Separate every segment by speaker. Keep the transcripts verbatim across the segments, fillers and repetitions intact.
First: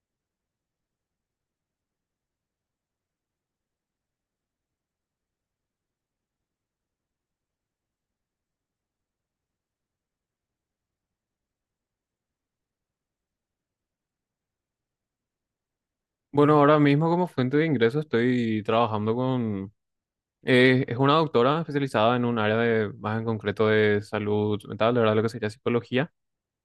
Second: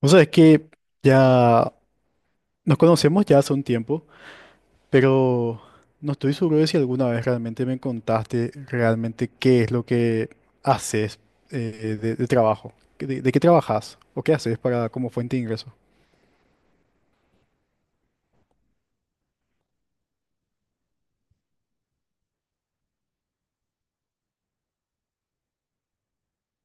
Speaker 1: O sea, es que ya nos conocemos ya hace un tiempo, pero no estoy seguro de si alguna vez realmente me contaste realmente qué es lo que haces eh, de, de trabajo. ¿Qué- ¿De, de qué trabajas? ¿O qué haces para como fuente de ingreso?
Speaker 2: Bueno, ahora mismo como fuente de ingreso estoy trabajando con... eh, es una doctora especializada en un área de, más en concreto de salud mental, de ¿verdad? Lo que sería psicología.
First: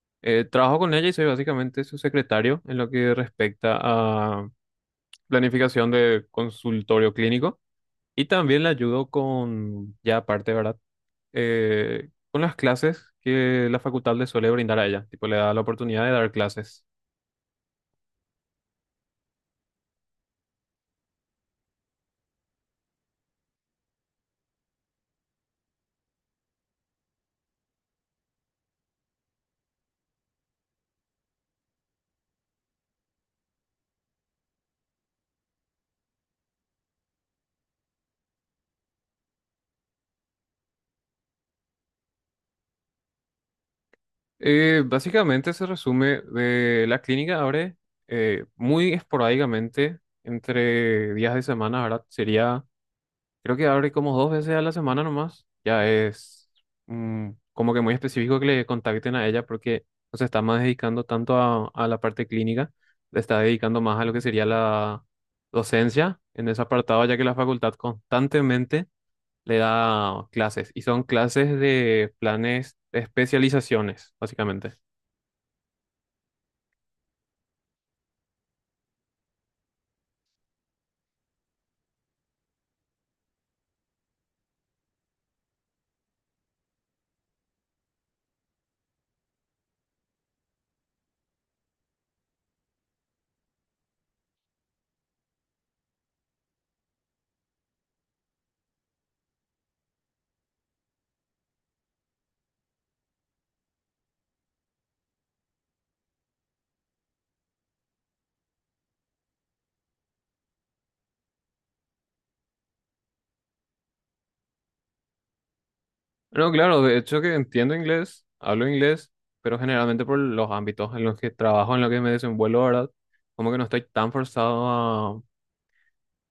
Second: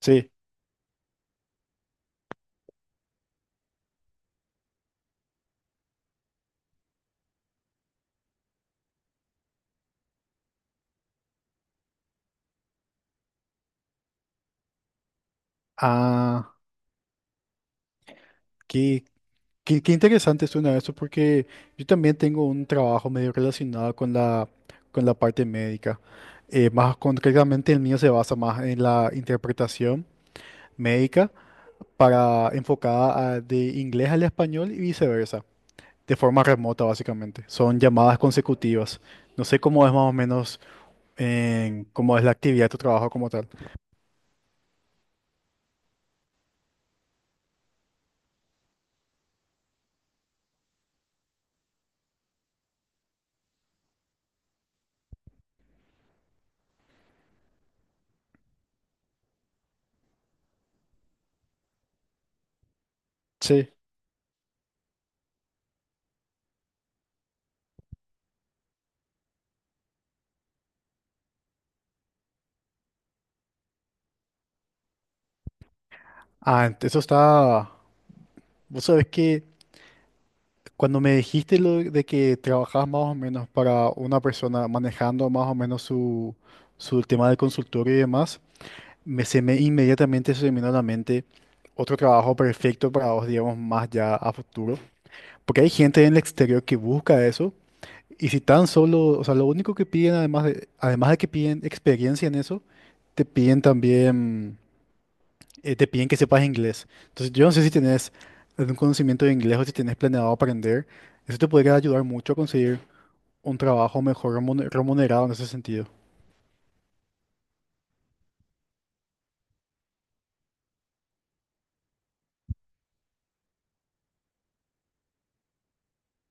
Speaker 1: Sí.
Speaker 2: Eh, trabajo con ella y soy básicamente su secretario en lo que respecta a planificación de consultorio clínico. Y también la ayudo con, ya aparte, ¿verdad? Eh, con las clases que la facultad le suele brindar a ella. Tipo, le da la oportunidad de dar
Speaker 1: Ah,
Speaker 2: clases.
Speaker 1: qué, qué, qué interesante suena eso porque yo también tengo un trabajo medio relacionado con la, con la parte médica. Eh, más concretamente el mío se basa más en la interpretación médica para enfocada a- de inglés al español y viceversa, de forma remota básicamente. Son llamadas consecutivas. No sé cómo es más o menos en, cómo es la actividad de tu trabajo como tal.
Speaker 2: Eh, básicamente se resume de la clínica abre eh, muy esporádicamente entre días de semana, ¿verdad? Sería, creo que abre como dos veces a la semana nomás. Ya es mm, como que muy específico que le contacten a ella porque no se está más dedicando tanto a, a la parte clínica, le está
Speaker 1: Sí.
Speaker 2: dedicando más a lo que sería la docencia en ese apartado, ya que la facultad constantemente le da clases y son clases de planes de especializaciones, básicamente.
Speaker 1: Ah, ent- eso está. Vos sabés que cuando me dijiste lo de que trabajabas más o menos para una persona manejando más o menos su, su tema de consultorio y demás, me, se me inmediatamente se me vino a la mente otro trabajo perfecto para vos, digamos, más ya a futuro. Porque hay gente en el exterior que busca eso. Y si tan solo, o sea, lo único que piden, además de, además de que piden experiencia en eso, te piden también, eh, te piden que sepas inglés. Entonces, yo no sé si tenés algún conocimiento de inglés o si tenés planeado aprender. Eso te podría ayudar mucho a conseguir un trabajo mejor remune- remunerado en ese sentido.
Speaker 2: No, claro, de hecho que entiendo inglés, hablo inglés, pero generalmente por los ámbitos en los que trabajo, en los que me desenvuelvo, ¿verdad? Como que no estoy tan forzado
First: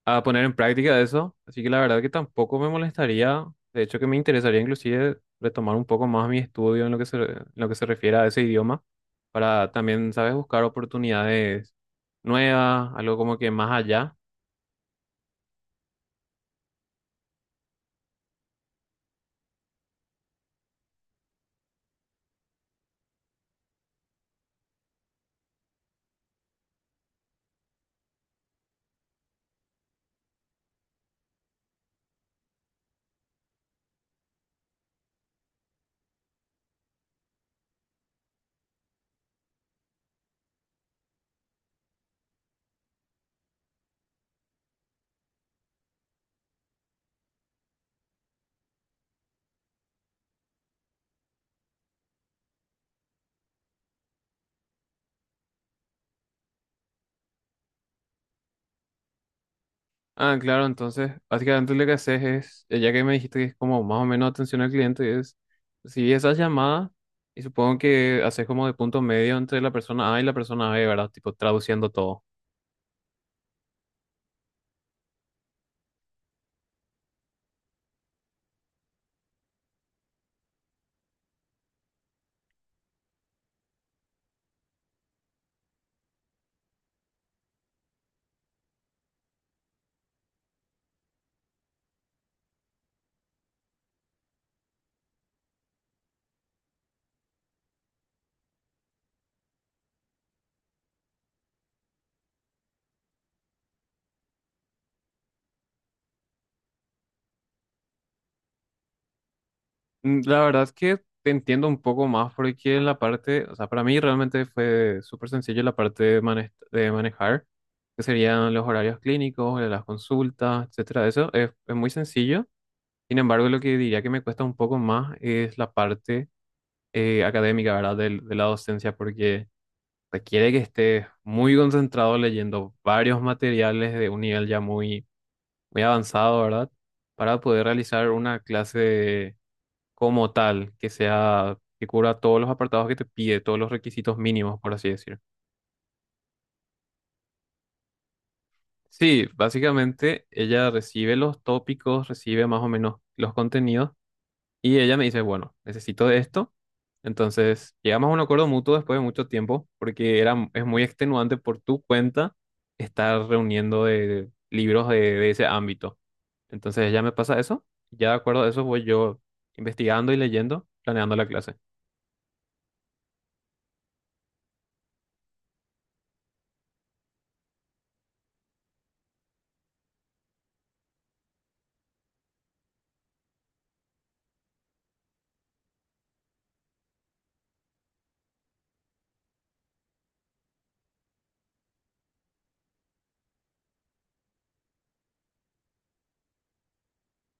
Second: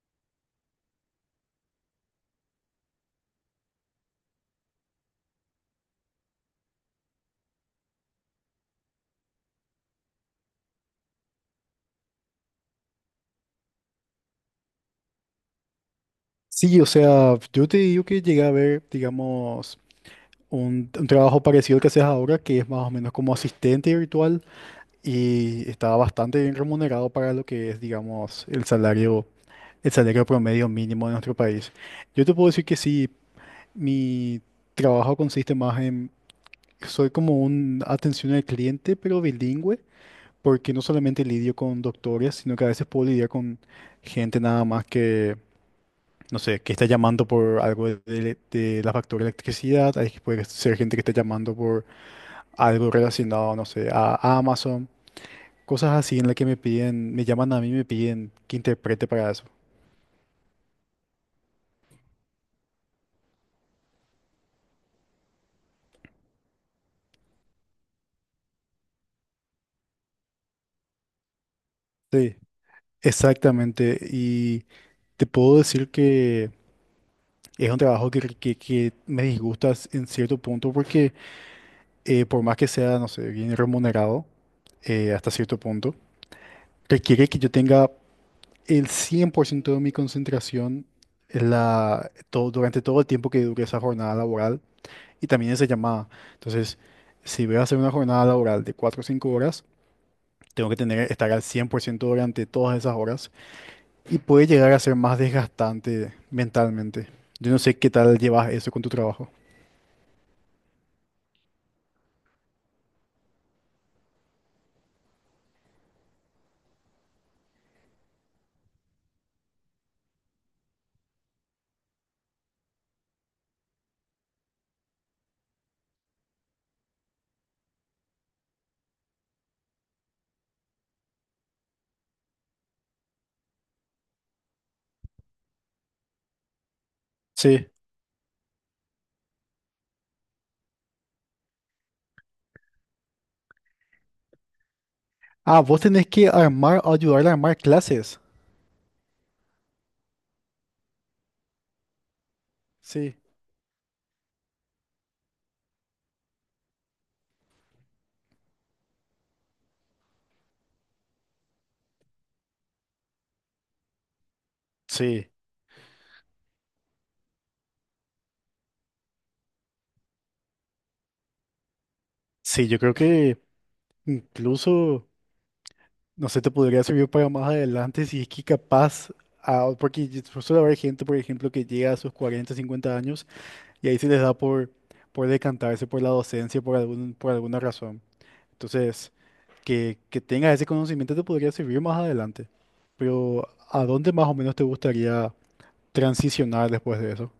Speaker 2: a, a poner en práctica eso, así que la verdad que tampoco me molestaría, de hecho que me interesaría inclusive retomar un poco más mi estudio en lo que se, en lo que se refiere a ese idioma, para también, ¿sabes?, buscar oportunidades nuevas, algo como que más allá.
Speaker 1: Sí, o sea, yo te digo que llegué a ver, digamos, un, un trabajo parecido al que haces ahora, que es más o menos como asistente virtual y estaba bastante bien remunerado para lo que es, digamos, el salario, el salario promedio mínimo de nuestro país. Yo te puedo decir que sí, mi trabajo consiste más en, soy como un atención al cliente, pero bilingüe, porque no solamente lidio con doctores, sino que a veces puedo lidiar con gente nada más que, no sé, que está llamando por algo de, de- de la factura de electricidad, hay, puede ser gente que está llamando por algo relacionado, no sé, a Amazon. Cosas así en las que me piden, me llaman a mí y me piden que interprete para eso.
Speaker 2: Ah, claro, entonces, básicamente lo que haces es, eh, ya que me dijiste que es como más o menos atención al cliente, es si esas llamadas, y supongo que haces como de punto medio entre la persona A y la persona B, ¿verdad? Tipo traduciendo todo.
Speaker 1: Sí, exactamente. Y te puedo decir que es un trabajo que, que, que me disgusta s- en cierto punto porque eh, por más que sea, no sé, bien remunerado eh, hasta cierto punto, requiere que yo tenga el cien por ciento de mi concentración en la, todo, durante todo el tiempo que dure esa jornada laboral y también esa llamada. Entonces, si voy a hacer una jornada laboral de cuatro o cinco horas, Tengo que tener, estar al cien por ciento durante todas esas horas y puede llegar a ser más desgastante mentalmente. Yo no sé qué tal llevas eso con tu trabajo.
Speaker 2: Mm, La verdad es que te entiendo un poco más porque en la parte, o sea, para mí realmente fue súper sencillo la parte de, mane- de manejar, que serían los horarios clínicos, las consultas, etcétera. Eso es es muy sencillo. Sin embargo, lo que diría que me cuesta un poco más es la parte eh, académica, ¿verdad? Del- De, la docencia, porque requiere que estés muy concentrado leyendo varios materiales de un nivel ya muy, muy avanzado, ¿verdad? Para poder
Speaker 1: Sí.
Speaker 2: realizar una clase como tal, que sea, que cubra todos los apartados que te pide, todos los requisitos mínimos, por así decir.
Speaker 1: Ah, vos tenés que armar, ayudarle a armar clases.
Speaker 2: Sí, básicamente ella recibe los tópicos, recibe más o menos
Speaker 1: Sí.
Speaker 2: los contenidos. Y ella me dice, bueno, necesito de esto. Entonces, llegamos a un acuerdo mutuo después de mucho tiempo, porque era, es muy extenuante por tu cuenta estar reuniendo de, de libros de, de
Speaker 1: Sí.
Speaker 2: ese ámbito. Entonces, ella me pasa eso. Ya de acuerdo a eso, voy yo investigando y leyendo, planeando la clase.
Speaker 1: Sí, yo creo que incluso, no sé, te podría servir para más adelante si es que capaz, ah, porque yo- suele haber gente, por ejemplo, que llega a sus cuarenta, cincuenta años y ahí se les da por, por decantarse por la docencia por algún, por alguna razón. Entonces, que, que tengas ese conocimiento te podría servir más adelante. Pero ¿a dónde más o menos te gustaría transicionar después de eso?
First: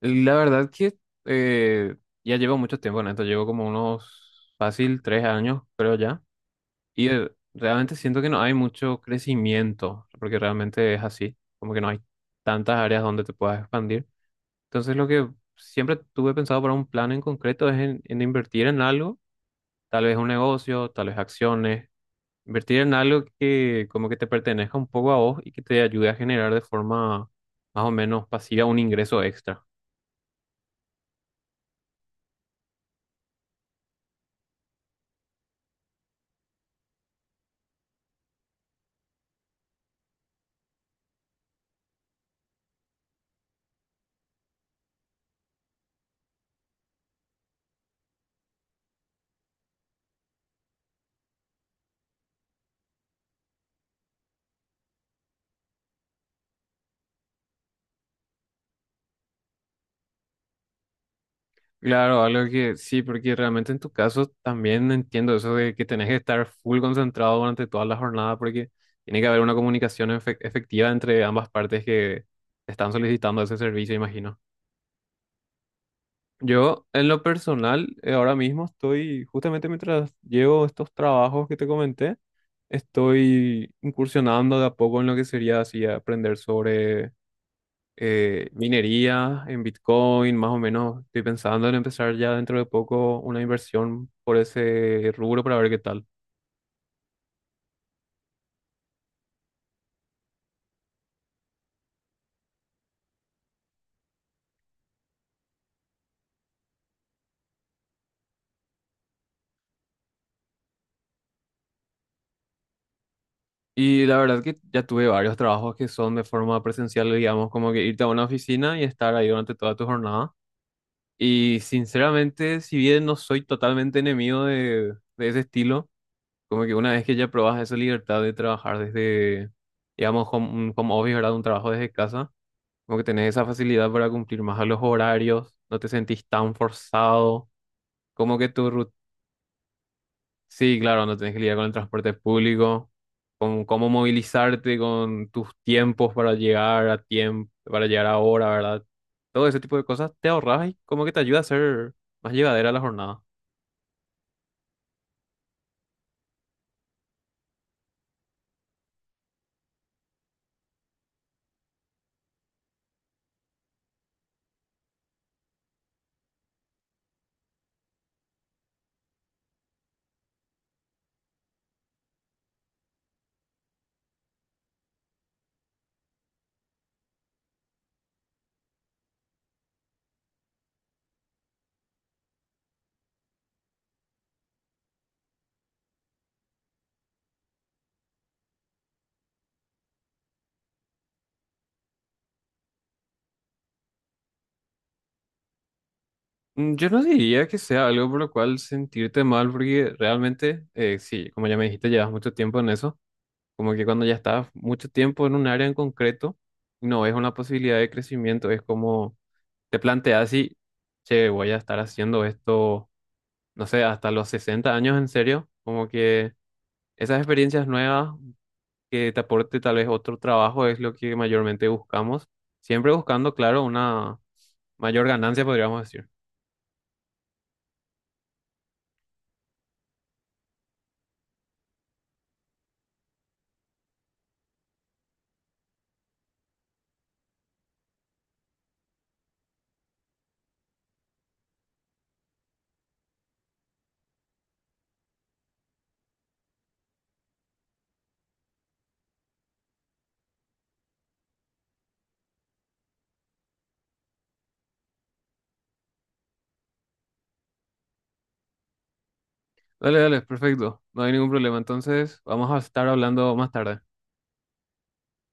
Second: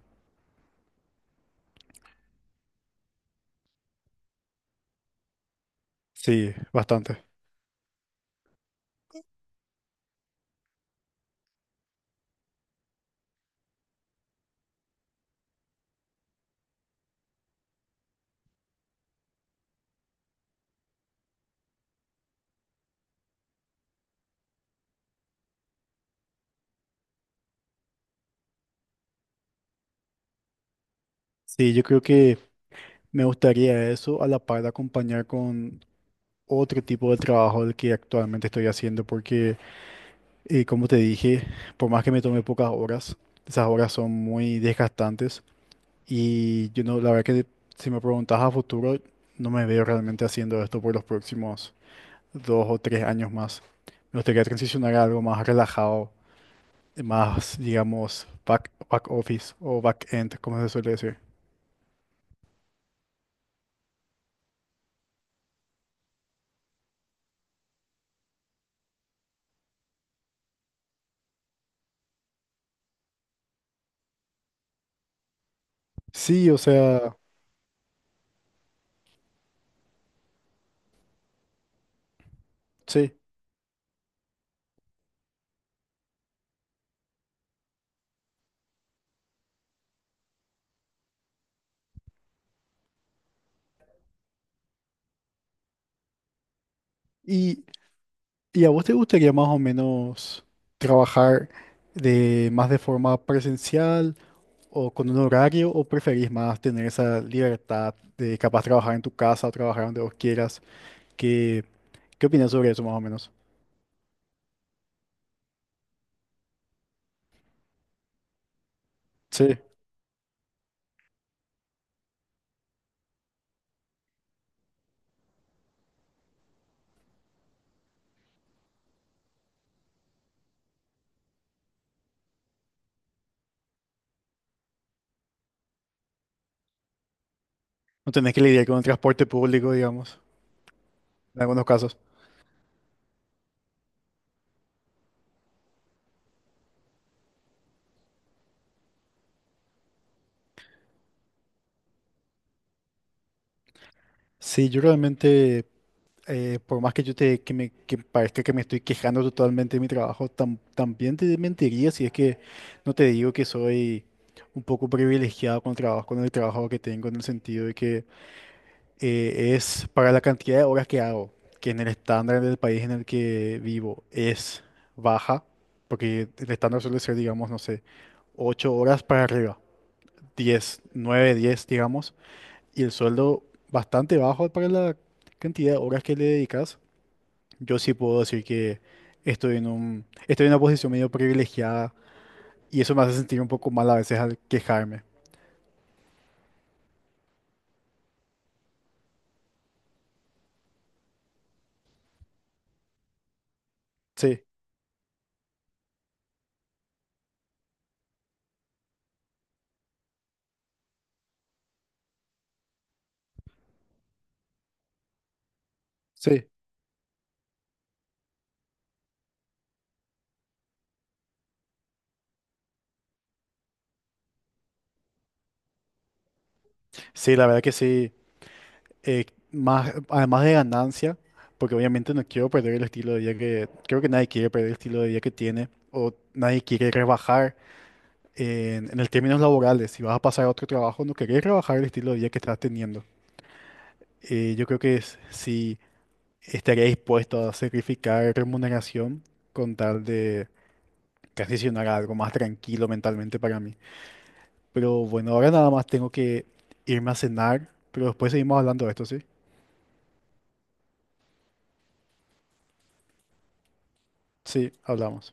Speaker 2: La verdad que eh, ya llevo mucho tiempo en esto, llevo como unos fácil tres años, creo ya.
Speaker 1: Sí,
Speaker 2: Y
Speaker 1: bastante.
Speaker 2: eh, realmente siento que no hay mucho crecimiento, porque realmente es así, como que no hay tantas áreas donde te puedas expandir. Entonces lo que siempre tuve pensado para un plan en concreto es en, en invertir en algo, tal vez un negocio, tal vez acciones, invertir en algo que como que te pertenezca un poco a vos y que te ayude a generar de forma más o menos pasiva un ingreso extra.
Speaker 1: Sí, yo creo que me gustaría eso a la par de acompañar con otro tipo de trabajo del que actualmente estoy haciendo, porque eh, como te dije, por más que me tome pocas horas, esas horas son muy desgastantes y yo no, la verdad que si me preguntas a futuro, no me veo realmente haciendo esto por los próximos dos o tres años más. Me gustaría transicionar a algo más relajado, más, digamos, back, back office o back end, como se suele decir.
Speaker 2: Claro, algo que sí, porque realmente en tu caso también entiendo eso de que tenés que estar full concentrado durante toda la jornada porque tiene que haber una comunicación efe- efectiva entre ambas partes que te están solicitando ese servicio, imagino.
Speaker 1: Sí, o
Speaker 2: Yo, en
Speaker 1: sea,
Speaker 2: lo personal, eh, ahora mismo estoy, justamente mientras llevo estos trabajos que te comenté,
Speaker 1: sí.
Speaker 2: estoy incursionando de a poco en lo que sería así aprender sobre eh, minería en Bitcoin, más o menos estoy pensando en empezar ya dentro de poco una inversión por ese rubro para ver qué tal.
Speaker 1: ¿Y, y a vos te gustaría más o menos trabajar de más de forma presencial o con un horario o preferís más tener esa libertad de capaz trabajar en tu casa o trabajar donde vos quieras? ¿Qué, qué opinas sobre eso más o menos?
Speaker 2: Y la verdad que ya tuve varios trabajos que son de forma presencial, digamos, como que irte a una oficina y estar ahí durante
Speaker 1: Sí,
Speaker 2: toda tu jornada. Y sinceramente, si bien no soy totalmente enemigo de, de ese estilo, como que una vez que ya probas esa libertad de trabajar desde, digamos, home- un home office, ¿verdad? Un trabajo desde casa. Como que tenés esa facilidad para cumplir más a los horarios, no te sentís tan forzado,
Speaker 1: no tenés
Speaker 2: como
Speaker 1: que
Speaker 2: que
Speaker 1: lidiar
Speaker 2: tu
Speaker 1: con el
Speaker 2: rutina...
Speaker 1: transporte público, digamos,
Speaker 2: Sí, claro, no tenés que
Speaker 1: en
Speaker 2: lidiar
Speaker 1: algunos
Speaker 2: con el
Speaker 1: casos.
Speaker 2: transporte público, con cómo movilizarte, con tus tiempos para llegar a tiempo, para llegar a hora, ¿verdad? Todo ese tipo de cosas te ahorras y como que te ayuda a ser más llevadera la jornada.
Speaker 1: Sí, yo realmente, eh, por más que yo te que me que parezca que me estoy quejando totalmente de mi trabajo, tam- también te mentiría si es que no te digo que soy un poco privilegiado con el trabajo, con el trabajo, que tengo, en el sentido de que eh, es para la cantidad de horas que hago, que en el estándar del país en el que vivo es baja, porque el estándar suele ser, digamos, no sé, ocho horas para arriba, diez nueve diez digamos y el sueldo bastante bajo para la cantidad de horas que le dedicas, yo sí puedo decir que estoy en un, estoy en una posición medio privilegiada y eso me hace sentir un poco mal a veces al quejarme.
Speaker 2: Mm, Yo no diría que sea algo por lo cual sentirte mal, porque realmente, eh, sí, como ya me dijiste, llevas mucho tiempo en eso. Como que cuando ya
Speaker 1: Sí,
Speaker 2: estás mucho tiempo en un área en concreto, no es una posibilidad de crecimiento, es como te planteas así, che, voy a estar haciendo esto, no sé, hasta los sesenta años en serio, como que
Speaker 1: sí,
Speaker 2: esas experiencias nuevas que te aporte tal vez otro trabajo es lo que mayormente buscamos, siempre buscando, claro, una mayor ganancia, podríamos decir.
Speaker 1: sí, la verdad que sí. Eh, más, además de ganancia, porque obviamente no quiero perder el estilo de vida que, creo que nadie quiere perder el estilo de vida que tiene o nadie quiere rebajar en, en el términos laborales. Si vas a pasar a otro trabajo, no querés rebajar el estilo de vida que estás teniendo. Eh, yo creo que es- si estaría dispuesto a sacrificar remuneración con tal de transicionar a algo más tranquilo mentalmente para mí. Pero bueno, ahora nada más tengo que irme a cenar, pero después seguimos hablando de esto, ¿sí?
Speaker 2: Dale, dale, perfecto, no hay ningún problema, entonces vamos a estar hablando más tarde.
Speaker 1: Sí, hablamos.